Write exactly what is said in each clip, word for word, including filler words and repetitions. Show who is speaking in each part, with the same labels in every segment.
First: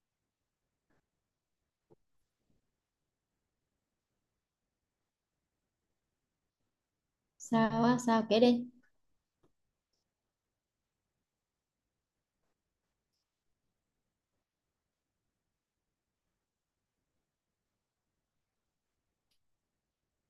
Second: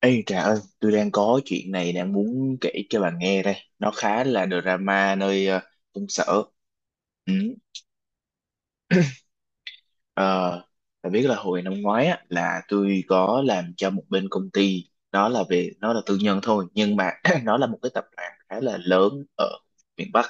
Speaker 1: Ê Trà ơi, tôi đang có chuyện này đang muốn kể cho bà nghe đây. Nó khá là drama nơi ờ, công sở. Ừ.
Speaker 2: Sao á? Sao, kể đi.
Speaker 1: Ờ, Bạn biết là hồi năm ngoái á, là tôi có làm cho một bên công ty nó là về nó là tư nhân thôi, nhưng mà nó là một cái tập đoàn khá là lớn ở miền Bắc.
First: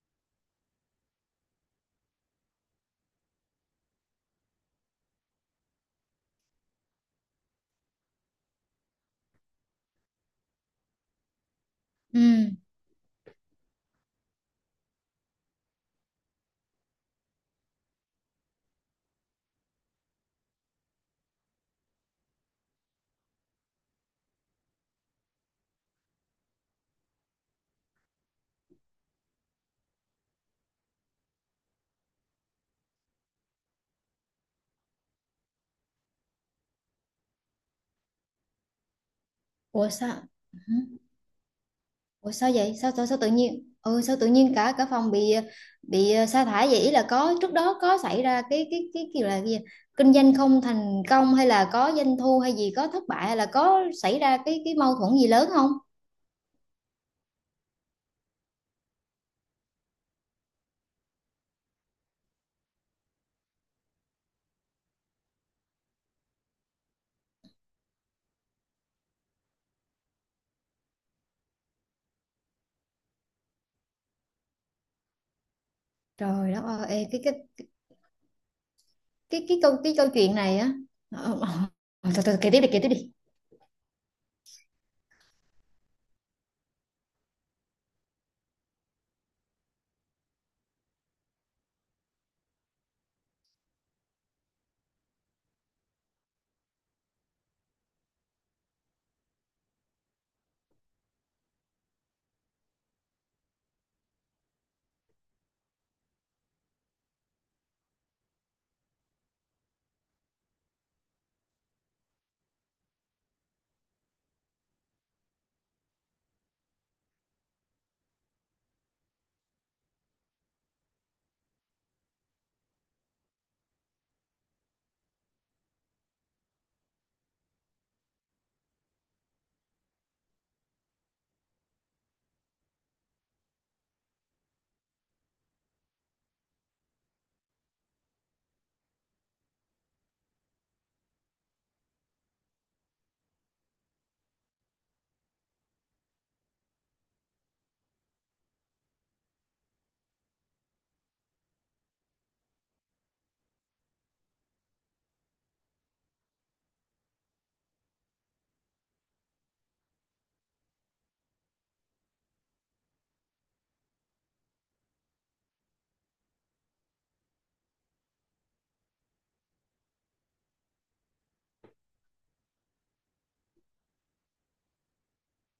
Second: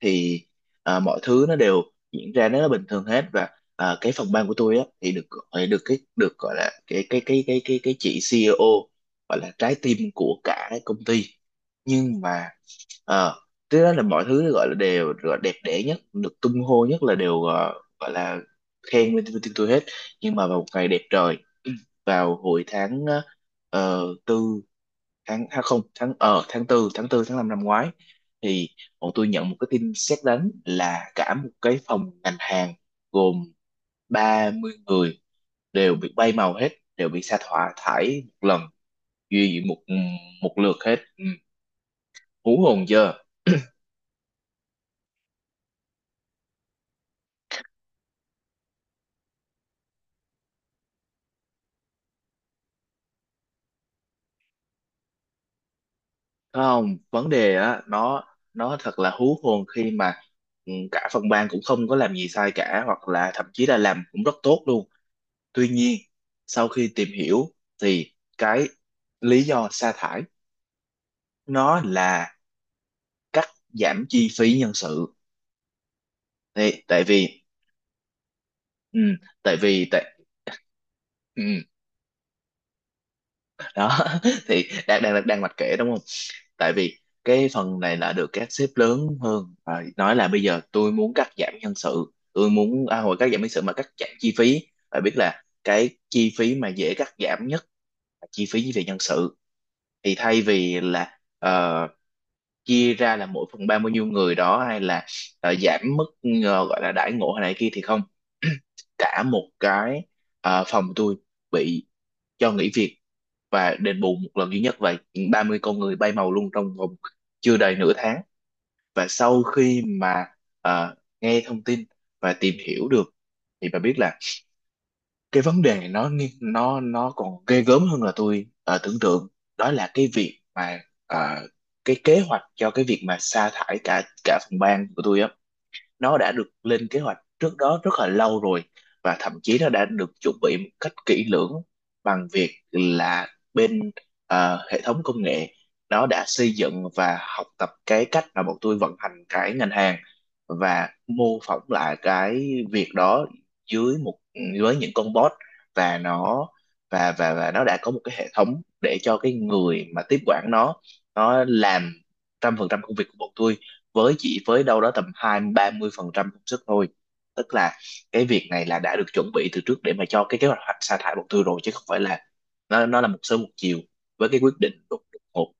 Speaker 1: Thì à, mọi thứ nó đều diễn ra nó bình thường hết. Và à, cái phòng ban của tôi á, thì được gọi- được cái được gọi là cái cái cái cái cái cái chị xê i ô gọi là trái tim của cả công ty. Nhưng
Speaker 2: Ừ.
Speaker 1: mà ờ cái đó là mọi thứ gọi là đều gọi là đẹp đẽ nhất, được tung hô nhất, là đều ờ, gọi là khen lên tin tôi hết. Nhưng mà vào một ngày đẹp trời, vào hồi tháng ờ, ờ, tư, tháng à không, tháng ờ tháng tư, tháng tư tháng năm năm ngoái, thì bọn tôi nhận một cái tin sét đánh là cả một cái phòng ngành hàng gồm ba mươi người đều bị bay màu hết, đều bị sa thải thải một lần, duy một
Speaker 2: Ủa sao?
Speaker 1: một
Speaker 2: Hử?
Speaker 1: lượt hết. Ừ.
Speaker 2: Ủa sao
Speaker 1: Hú
Speaker 2: vậy?
Speaker 1: hồn
Speaker 2: Sao sao, sao
Speaker 1: chưa.
Speaker 2: tự nhiên, ừ, sao tự nhiên cả cả phòng bị bị ờ, sa thải vậy? Ý là có trước đó có xảy ra cái cái cái kiểu là cái gì, kinh doanh không thành công, hay là có doanh thu hay gì, có thất bại, hay là có xảy ra cái cái mâu thuẫn gì lớn không?
Speaker 1: Không vấn đề á, nó nó thật là hú hồn khi mà, ừ, cả phòng ban cũng không có làm gì sai cả, hoặc là thậm chí là làm cũng rất tốt luôn. Tuy nhiên, sau khi tìm hiểu thì cái lý do sa thải nó là cắt giảm chi phí nhân sự.
Speaker 2: Trời đất
Speaker 1: Thì
Speaker 2: ơi,
Speaker 1: tại
Speaker 2: ê, cái
Speaker 1: vì,
Speaker 2: cái
Speaker 1: ừ,
Speaker 2: cái
Speaker 1: tại
Speaker 2: cái câu
Speaker 1: vì
Speaker 2: cái
Speaker 1: tại
Speaker 2: câu chuyện này á. Ờ, ờ,
Speaker 1: ừ.
Speaker 2: ờ, thôi thôi kể tiếp đi kể tiếp đi
Speaker 1: Đó, thì đang đang đang mạch kể đúng không. Tại vì cái phần này là được các sếp lớn hơn và nói là bây giờ tôi muốn cắt giảm nhân sự, tôi muốn à, hồi cắt giảm nhân sự mà cắt giảm chi phí. Phải biết là cái chi phí mà dễ cắt giảm nhất là chi phí về nhân sự. Thì thay vì là ờ, chia ra là mỗi phần ba bao nhiêu người đó, hay là ờ, giảm mức ờ, gọi là đãi ngộ hay này kia, thì không, cả một cái ờ, phòng tôi bị cho nghỉ việc và đền bù một lần duy nhất vậy. Ba mươi con người bay màu luôn trong vòng chưa đầy nửa tháng. Và sau khi mà, à, nghe thông tin và tìm hiểu được, thì bà biết là cái vấn đề này nó nghi- nó nó còn ghê gớm hơn là tôi à, tưởng tượng. Đó là cái việc mà, à, cái kế hoạch cho cái việc mà sa thải cả cả phòng ban của tôi á, nó đã được lên kế hoạch trước đó rất là lâu rồi, và thậm chí nó đã được chuẩn bị một cách kỹ lưỡng, bằng việc là bên ờ, hệ thống công nghệ nó đã xây dựng và học tập cái cách mà bọn tôi vận hành cái ngành hàng, và mô phỏng lại cái việc đó dưới một, dưới những con bot. Và nó và và và nó đã có một cái hệ thống để cho cái người mà tiếp quản nó nó làm trăm phần trăm công việc của bọn tôi với chỉ với đâu đó tầm hai mươi ba mươi phần trăm công sức thôi. Tức là cái việc này là đã được chuẩn bị từ trước để mà cho cái kế hoạch sa thải bộ tư rồi, chứ không phải là nó nó là một sớm một chiều với cái quyết định đột đột ngột.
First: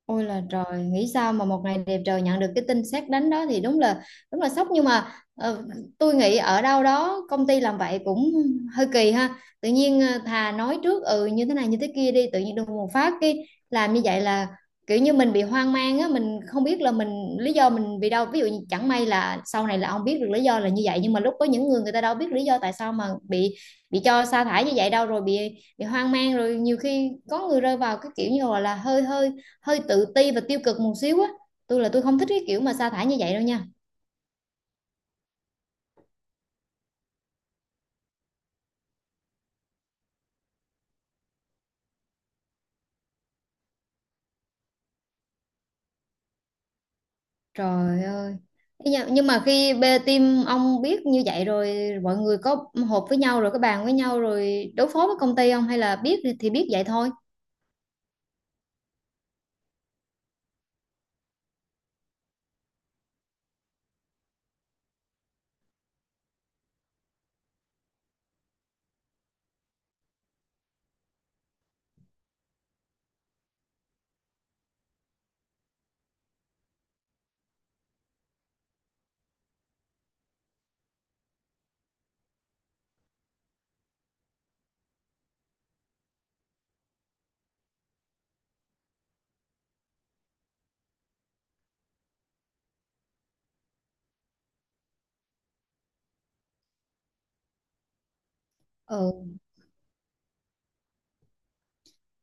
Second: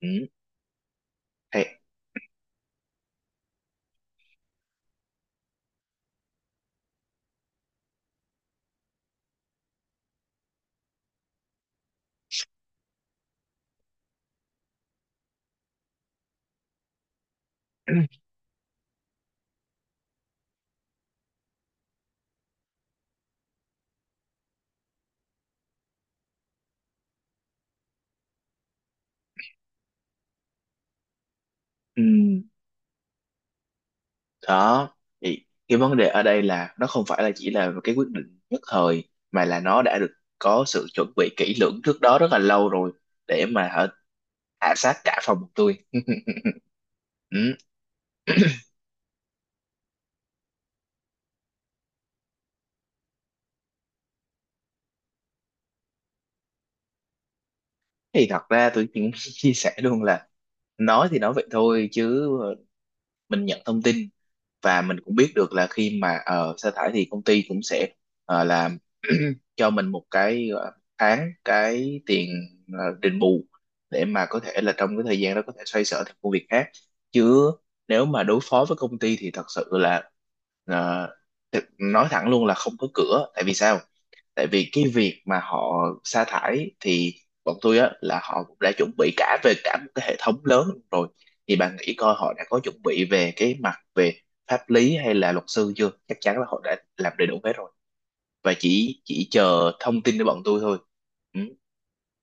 Speaker 1: Ừ.
Speaker 2: Ôi là trời, nghĩ sao mà một
Speaker 1: Thì,
Speaker 2: ngày đẹp trời nhận được cái tin sét đánh đó thì đúng là đúng là sốc, nhưng mà ờ, tôi nghĩ ở đâu đó công ty làm vậy cũng hơi kỳ ha. Tự nhiên ờ, thà nói trước, ừ, như thế này như thế kia đi, tự nhiên đùng một phát cái, làm như vậy là kiểu như mình bị hoang mang á, mình không biết là mình, lý do mình vì đâu. Ví dụ như chẳng may là sau này là ông biết được lý do là như vậy, nhưng mà lúc có những người người ta đâu biết lý do tại sao mà bị bị cho sa thải như vậy đâu, rồi bị bị hoang mang, rồi nhiều khi có người rơi vào cái kiểu như gọi là hơi hơi hơi tự ti và tiêu cực một xíu á. Tôi là
Speaker 1: ừ.
Speaker 2: tôi không thích cái kiểu mà sa thải như vậy đâu nha.
Speaker 1: Đó, thì cái vấn đề ở đây là nó không phải là chỉ là cái quyết định nhất thời, mà là nó đã được có sự chuẩn bị kỹ lưỡng trước đó rất là lâu rồi, để mà hả, hạ sát cả phòng tôi. Ừ.
Speaker 2: Trời ơi. Thế nha- nhưng mà khi bê team ông biết như vậy rồi, mọi người có họp với nhau rồi có bàn với nhau rồi đối phó với công ty không, hay là biết thì thì biết vậy thôi?
Speaker 1: Thì thật ra tôi cũng chia sẻ luôn là, nói thì nói vậy thôi chứ, mình nhận thông tin và mình cũng biết được là khi mà ờ, sa thải thì công ty cũng sẽ ờ, làm cho mình một cái ờ, tháng cái tiền ờ, đền bù, để mà có thể là trong cái thời gian đó có thể xoay sở thêm công việc khác. Chứ nếu mà đối phó với công ty thì thật sự là, ờ, thực- nói thẳng luôn là không có cửa. Tại vì sao? Tại vì cái việc mà họ sa thải thì bọn tôi á là họ cũng đã chuẩn bị cả về cả một cái hệ thống lớn rồi. Thì bạn nghĩ coi, họ đã có chuẩn bị về cái mặt về pháp lý hay là luật sư chưa? Chắc chắn là họ đã làm đầy đủ hết rồi, và chỉ chỉ
Speaker 2: Ừ.
Speaker 1: chờ thông tin của bọn tôi thôi. Ừ.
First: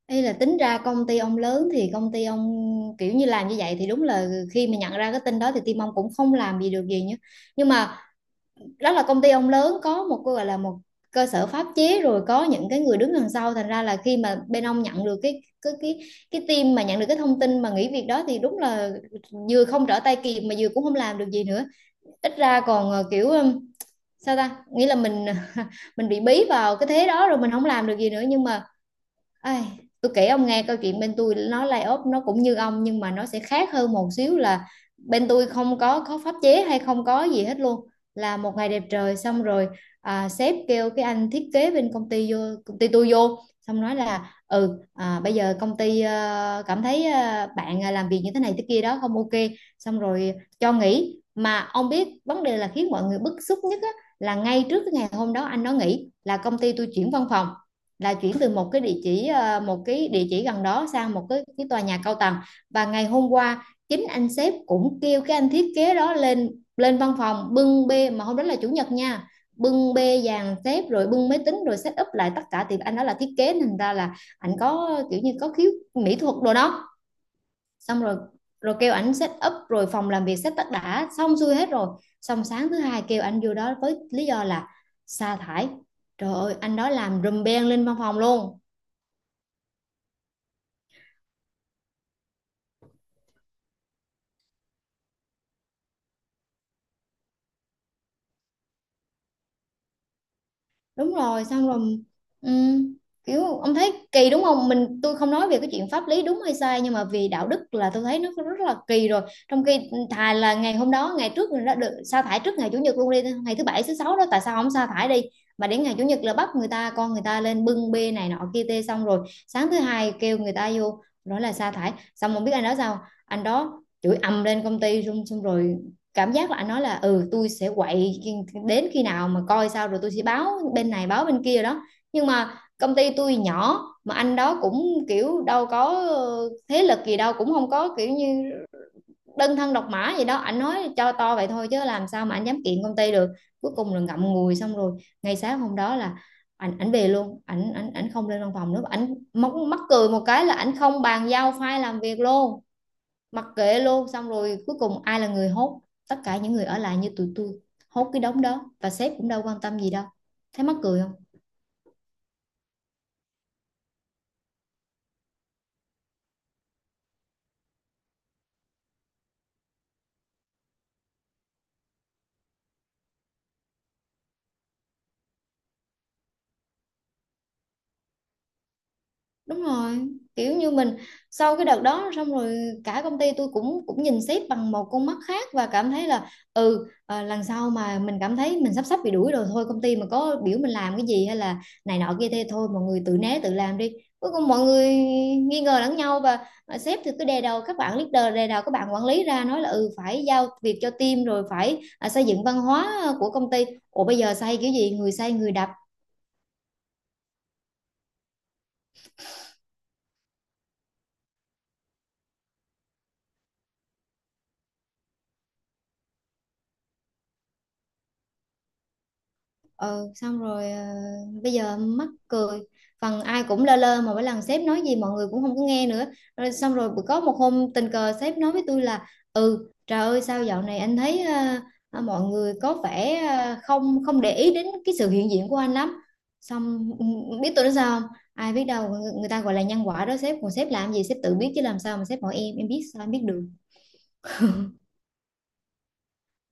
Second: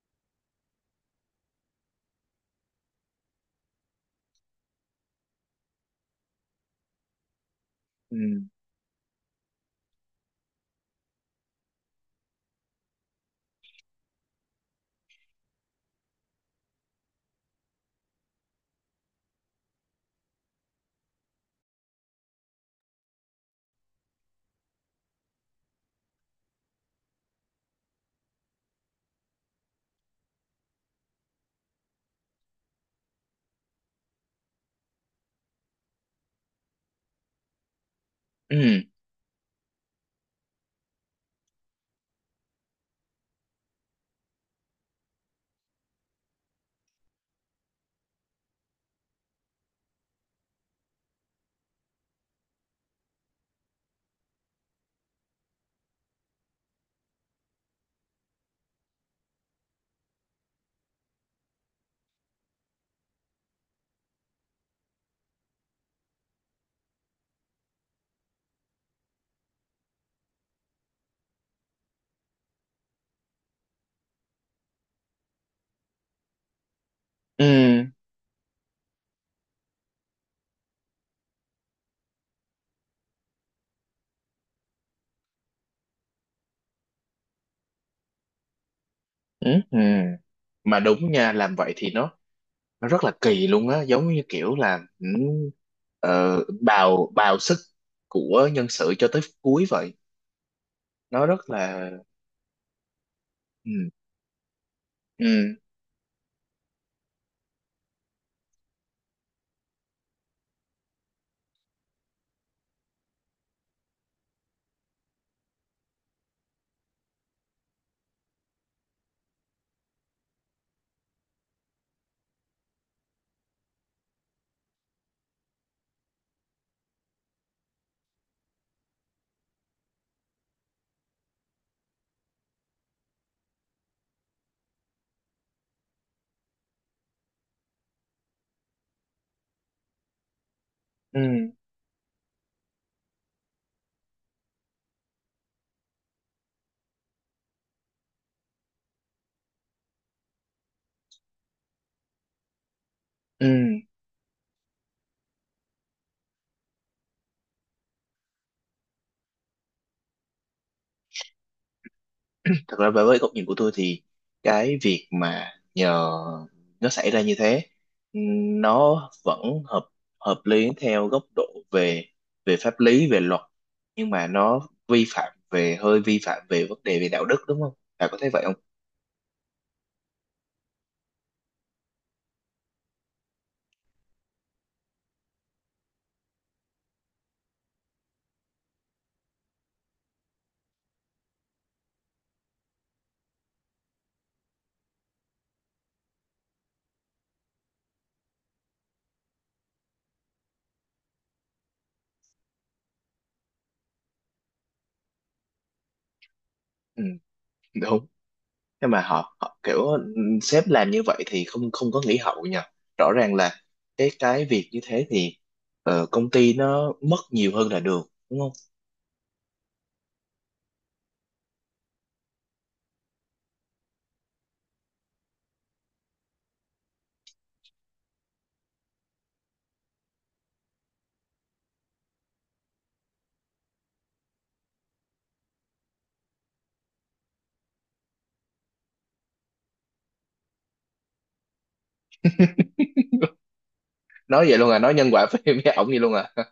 Speaker 2: Ý là tính ra công ty ông lớn thì công ty ông kiểu như làm như vậy thì đúng là khi mà nhận ra cái tin đó thì team ông cũng không làm gì được gì nhá, nhưng mà
Speaker 1: Ừ.
Speaker 2: đó là công ty ông lớn có một cái gọi là một cơ sở pháp chế, rồi có những cái người đứng đằng sau, thành ra là khi mà bên ông nhận được cái cái cái cái team mà nhận được cái thông tin mà nghỉ việc đó thì đúng là vừa không trở tay kịp mà vừa cũng không làm được gì nữa. Ít ra còn ờ, kiểu sao ta, nghĩa là mình mình bị bí vào cái thế đó rồi mình không làm được gì nữa, nhưng mà. Ai, tôi kể ông nghe câu chuyện bên tôi nó layoff nó cũng như ông nhưng mà nó sẽ khác hơn một xíu là bên tôi không có có pháp chế hay không có gì hết luôn. Là một ngày
Speaker 1: Ừ.
Speaker 2: đẹp trời xong rồi, à, sếp kêu cái anh thiết kế bên công ty vô, công ty tôi vô, xong nói là ừ, à, bây giờ công ty ờ, cảm thấy ờ, bạn à, làm việc như thế này thế kia đó không ok, xong rồi cho nghỉ. Mà ông biết vấn đề là khiến mọi người bức xúc nhất á, là ngay trước cái ngày hôm đó anh nó nghỉ là công ty tôi chuyển văn phòng, là chuyển từ một cái địa chỉ ờ, một cái địa chỉ gần đó sang một cái, cái tòa nhà cao tầng. Và ngày hôm qua chính anh sếp cũng kêu cái anh thiết kế đó lên lên văn phòng bưng bê, mà hôm đó là chủ nhật nha. Bưng bê dàn xếp rồi bưng máy tính rồi set up lại tất cả, thì anh đó là thiết kế nên ra là anh có kiểu như có khiếu mỹ thuật đồ đó.
Speaker 1: Ừ.
Speaker 2: Xong rồi rồi kêu ảnh set up rồi phòng làm việc set tất đã xong xuôi hết rồi. Xong sáng thứ hai kêu anh vô đó với lý do là sa thải. Trời ơi, anh đó làm rùm beng lên văn phòng luôn.
Speaker 1: Ừ. Ừ. Mà đúng nha, làm vậy thì nó nó rất là kỳ luôn á, giống như kiểu là ừ, ờ, bào bào sức của nhân sự cho tới cuối vậy.
Speaker 2: Đúng
Speaker 1: Nó
Speaker 2: rồi.
Speaker 1: rất
Speaker 2: Xong
Speaker 1: là,
Speaker 2: rồi. ừm, Kiểu
Speaker 1: ừ,
Speaker 2: ông thấy kỳ đúng không, mình tôi không nói
Speaker 1: ừ
Speaker 2: về cái chuyện pháp lý đúng hay sai nhưng mà vì đạo đức là tôi thấy nó rất là kỳ rồi. Trong khi thà là ngày hôm đó ngày trước mình đã được sa thải trước ngày chủ nhật luôn đi, ngày thứ bảy thứ sáu đó tại sao không sa thải đi, mà đến ngày chủ nhật là bắt người ta, con người ta lên bưng bê này nọ kia tê, xong rồi sáng thứ hai kêu người ta vô nói là sa thải. Xong không biết anh đó sao, anh đó chửi ầm lên công ty xong xong rồi. Cảm giác là anh nói là ừ tôi sẽ quậy đến khi nào mà coi sao, rồi tôi sẽ báo bên này báo bên kia đó. Nhưng mà công ty tôi nhỏ mà anh đó cũng kiểu đâu có ờ, thế lực gì đâu, cũng không có kiểu như đơn thân độc mã gì đó, anh nói cho
Speaker 1: ừ
Speaker 2: to vậy thôi chứ làm sao mà anh dám kiện công ty được. Cuối cùng là ngậm ngùi xong rồi, ngay sáng hôm đó là ảnh ảnh về luôn, ảnh ảnh ảnh không lên văn phòng nữa. Ảnh mắc mắc cười một cái là ảnh không bàn giao file làm việc luôn, mặc
Speaker 1: ừ
Speaker 2: kệ luôn. Xong rồi cuối cùng ai là người hốt, tất cả những người ở lại như tụi tôi hốt cái đống đó, và sếp cũng đâu quan tâm gì đâu. Thấy mắc cười không?
Speaker 1: thật ra với với góc nhìn của tôi thì cái việc mà nhờ nó xảy ra như thế, nó vẫn hợp, hợp lý theo góc độ về, về pháp lý về luật, nhưng mà nó vi phạm về, hơi vi phạm về vấn đề về đạo đức, đúng không, bà có thấy vậy không.
Speaker 2: Đúng rồi, kiểu như mình, sau cái đợt đó xong rồi cả công ty tôi cũng cũng nhìn sếp bằng một con mắt khác, và cảm thấy là ừ, ờ, lần sau mà mình cảm thấy mình sắp sắp bị đuổi rồi, thôi công ty mà có biểu mình làm cái gì hay là này nọ kia thế thôi, mọi người tự né tự làm đi. Cuối cùng mọi người nghi ngờ lẫn nhau, và ờ, sếp thì cứ đè đầu các bạn leader, đè đầu các bạn quản lý ra nói là ừ phải giao việc cho team rồi phải, à, xây dựng văn hóa của công ty. Ủa bây giờ xây kiểu gì, người xây người đập.
Speaker 1: Ừ, đúng. Nhưng mà họ, họ kiểu ừm, sếp làm như vậy thì không, không có nghỉ hậu nha. Rõ ràng là cái cái việc như thế thì ờ, công ty nó mất nhiều hơn là được, đúng không.
Speaker 2: Ừ. Xong rồi ờ, bây giờ mắc cười, phần ai cũng lơ lơ mà mỗi lần sếp nói gì mọi người cũng không có nghe nữa rồi. Xong rồi bữa- có một hôm tình cờ sếp nói với tôi là ừ, trời ơi sao dạo này anh thấy ờ, ờ, mọi người có vẻ ờ, không không để ý đến cái sự hiện diện của anh lắm. Xong ừ, biết tôi nói sao không? Ai biết đâu, người, người ta gọi là nhân quả đó. Sếp còn sếp làm gì sếp tự biết, chứ làm sao mà sếp hỏi em em biết sao em biết được.
Speaker 1: Nói vậy luôn à, nói nhân quả với với ổng vậy luôn à.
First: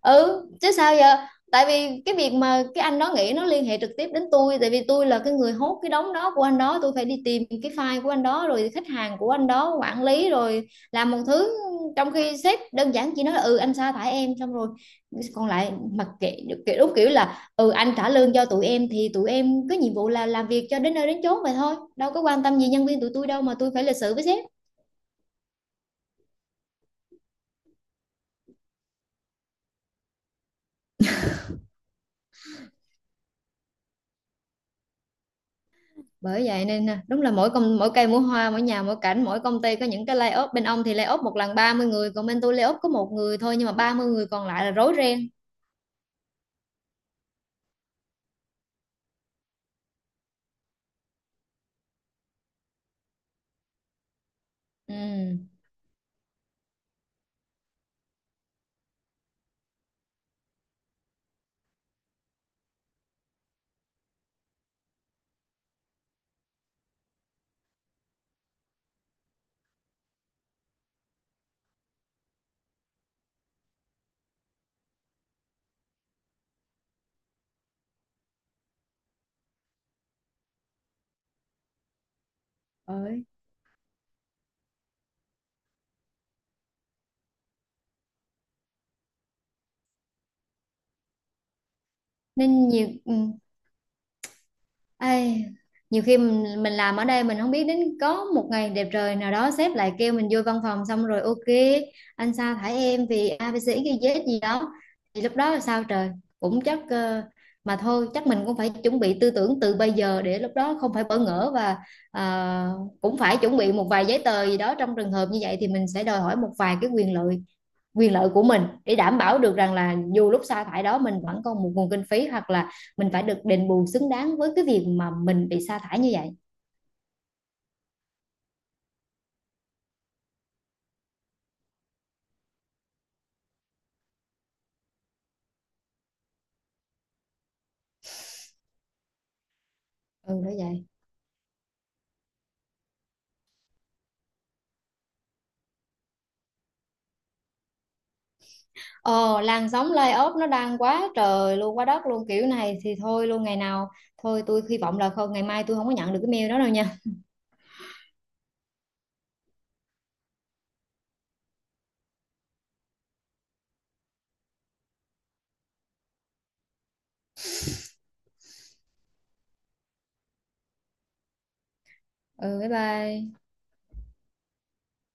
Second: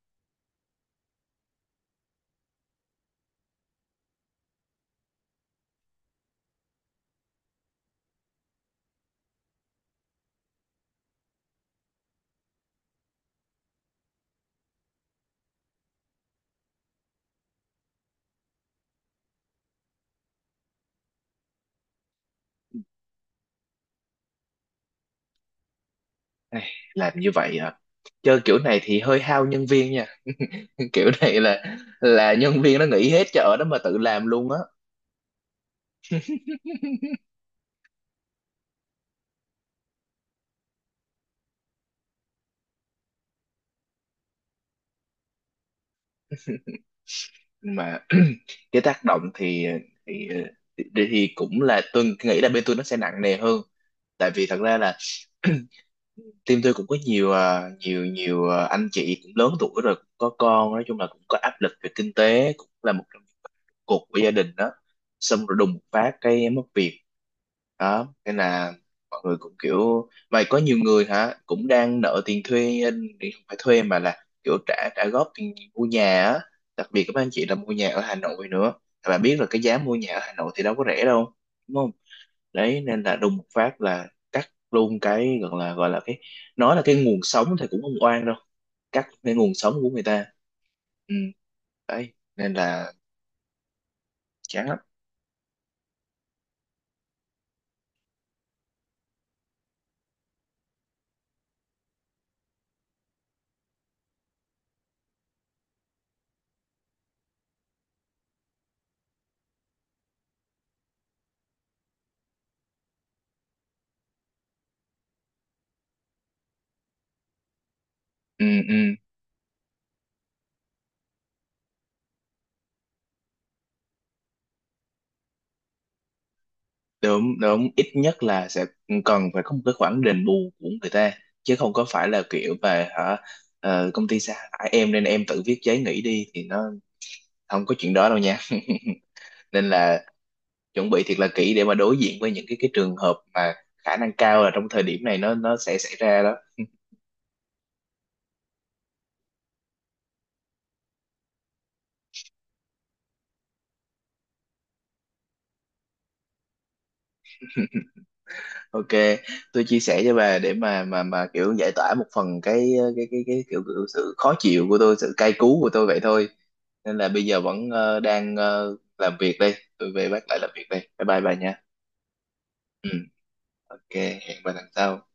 Speaker 2: Ừ chứ sao giờ. Tại vì cái việc mà cái anh đó nghĩ nó liên hệ trực tiếp đến tôi, tại vì tôi là cái người hốt cái đống đó của anh đó, tôi phải đi tìm cái file của anh đó rồi khách hàng của anh đó quản lý rồi làm một thứ. Trong khi sếp đơn giản chỉ nói là ừ anh sa thải em xong rồi, còn lại mặc kệ. Kiểu đúng kiểu là ừ anh trả lương cho tụi em thì tụi em có nhiệm vụ là làm việc cho đến nơi đến chốn vậy thôi, đâu có quan tâm gì nhân viên tụi tôi đâu mà tôi phải lịch sự với sếp.
Speaker 1: Ai, làm như vậy à, chơi kiểu này thì hơi hao nhân viên nha. Kiểu này là là nhân viên nó nghỉ hết chợ đó mà tự làm luôn á.
Speaker 2: Bởi vậy nên nè, đúng là mỗi công mỗi cây mỗi hoa mỗi nhà mỗi cảnh, mỗi công ty có những cái lay layoff bên ông thì lay layoff một lần ba mươi người, còn bên tôi lay layoff có một người thôi nhưng mà ba mươi người còn lại là rối ren.
Speaker 1: Mà cái tác động thì thì, ờ, thì thì cũng là tôi nghĩ là bên tôi nó sẽ nặng nề hơn. Tại vì thật ra là,
Speaker 2: Ừ.
Speaker 1: team tôi cũng có nhiều, à, nhiều nhiều à, anh chị cũng lớn tuổi rồi, cũng có con, nói chung là cũng có áp lực về kinh tế, cũng là một trong những cột của gia đình đó. Xong rồi đùng một phát cái em mất việc. Đó nên là mọi người cũng kiểu mà có nhiều người hả cũng đang nợ tiền thuê, thì không phải thuê mà là kiểu trả trả góp tiền mua nhà á. Đặc biệt các anh chị là mua nhà ở Hà Nội nữa. Và bạn biết là cái giá mua nhà ở Hà Nội thì đâu có rẻ đâu, đúng. Đấy nên là
Speaker 2: Bởi.
Speaker 1: đùng một phát là cắt luôn cái gọi là gọi là cái, nói là cái nguồn sống thì cũng không oan đâu, cắt cái nguồn sống của người ta. Ừ, đấy nên
Speaker 2: Nên nhiều.
Speaker 1: là
Speaker 2: Ừ.
Speaker 1: chán lắm.
Speaker 2: Ai, nhiều khi mình, mình làm ở đây mình không biết đến có một ngày đẹp trời nào đó sếp lại kêu mình vô văn phòng, xong rồi, ok, anh sa thải em vì a ABC ghi Z gì đó. Thì lúc đó là sao trời, cũng chắc ờ, mà thôi chắc mình cũng phải chuẩn bị tư tưởng từ bây giờ để lúc đó không phải bỡ ngỡ, và ờ, cũng phải chuẩn bị một vài giấy tờ gì đó. Trong trường hợp như vậy thì mình sẽ đòi hỏi một vài cái quyền lợi quyền lợi của
Speaker 1: Ừ,
Speaker 2: mình
Speaker 1: ừ,
Speaker 2: để đảm bảo được rằng là dù lúc sa thải đó mình vẫn còn một nguồn kinh phí hoặc là mình phải được đền bù xứng đáng với cái việc mà mình bị sa thải như vậy.
Speaker 1: đúng đúng. Ít nhất là sẽ cần phải có một cái khoản đền bù của người ta, chứ không có phải là kiểu về hả, ờ, công ty sa thải em nên em tự viết giấy nghỉ đi, thì nó không có chuyện đó đâu nha. Nên là
Speaker 2: Ừ đó vậy.
Speaker 1: chuẩn bị thiệt là kỹ để mà đối diện với những cái cái trường hợp mà khả năng cao là trong thời điểm này nó nó sẽ xảy ra đó.
Speaker 2: ờ Làn sóng layoff nó đang quá trời luôn quá đất luôn, kiểu này thì thôi luôn ngày nào. Thôi tôi hy vọng là không, ngày mai tôi không có nhận được cái mail đó đâu nha.
Speaker 1: Ok, tôi chia sẻ cho bà để mà mà mà kiểu giải tỏa một phần cái cái cái cái kiểu, kiểu sự khó chịu của tôi, sự cay cú của tôi vậy thôi. Nên là bây giờ vẫn ờ, đang ờ, làm việc đây, tôi về bắt lại làm việc đây, bye bye bà nha.
Speaker 2: Ừ bye
Speaker 1: Ừ.
Speaker 2: bye.
Speaker 1: Ok. Hẹn bà lần sau.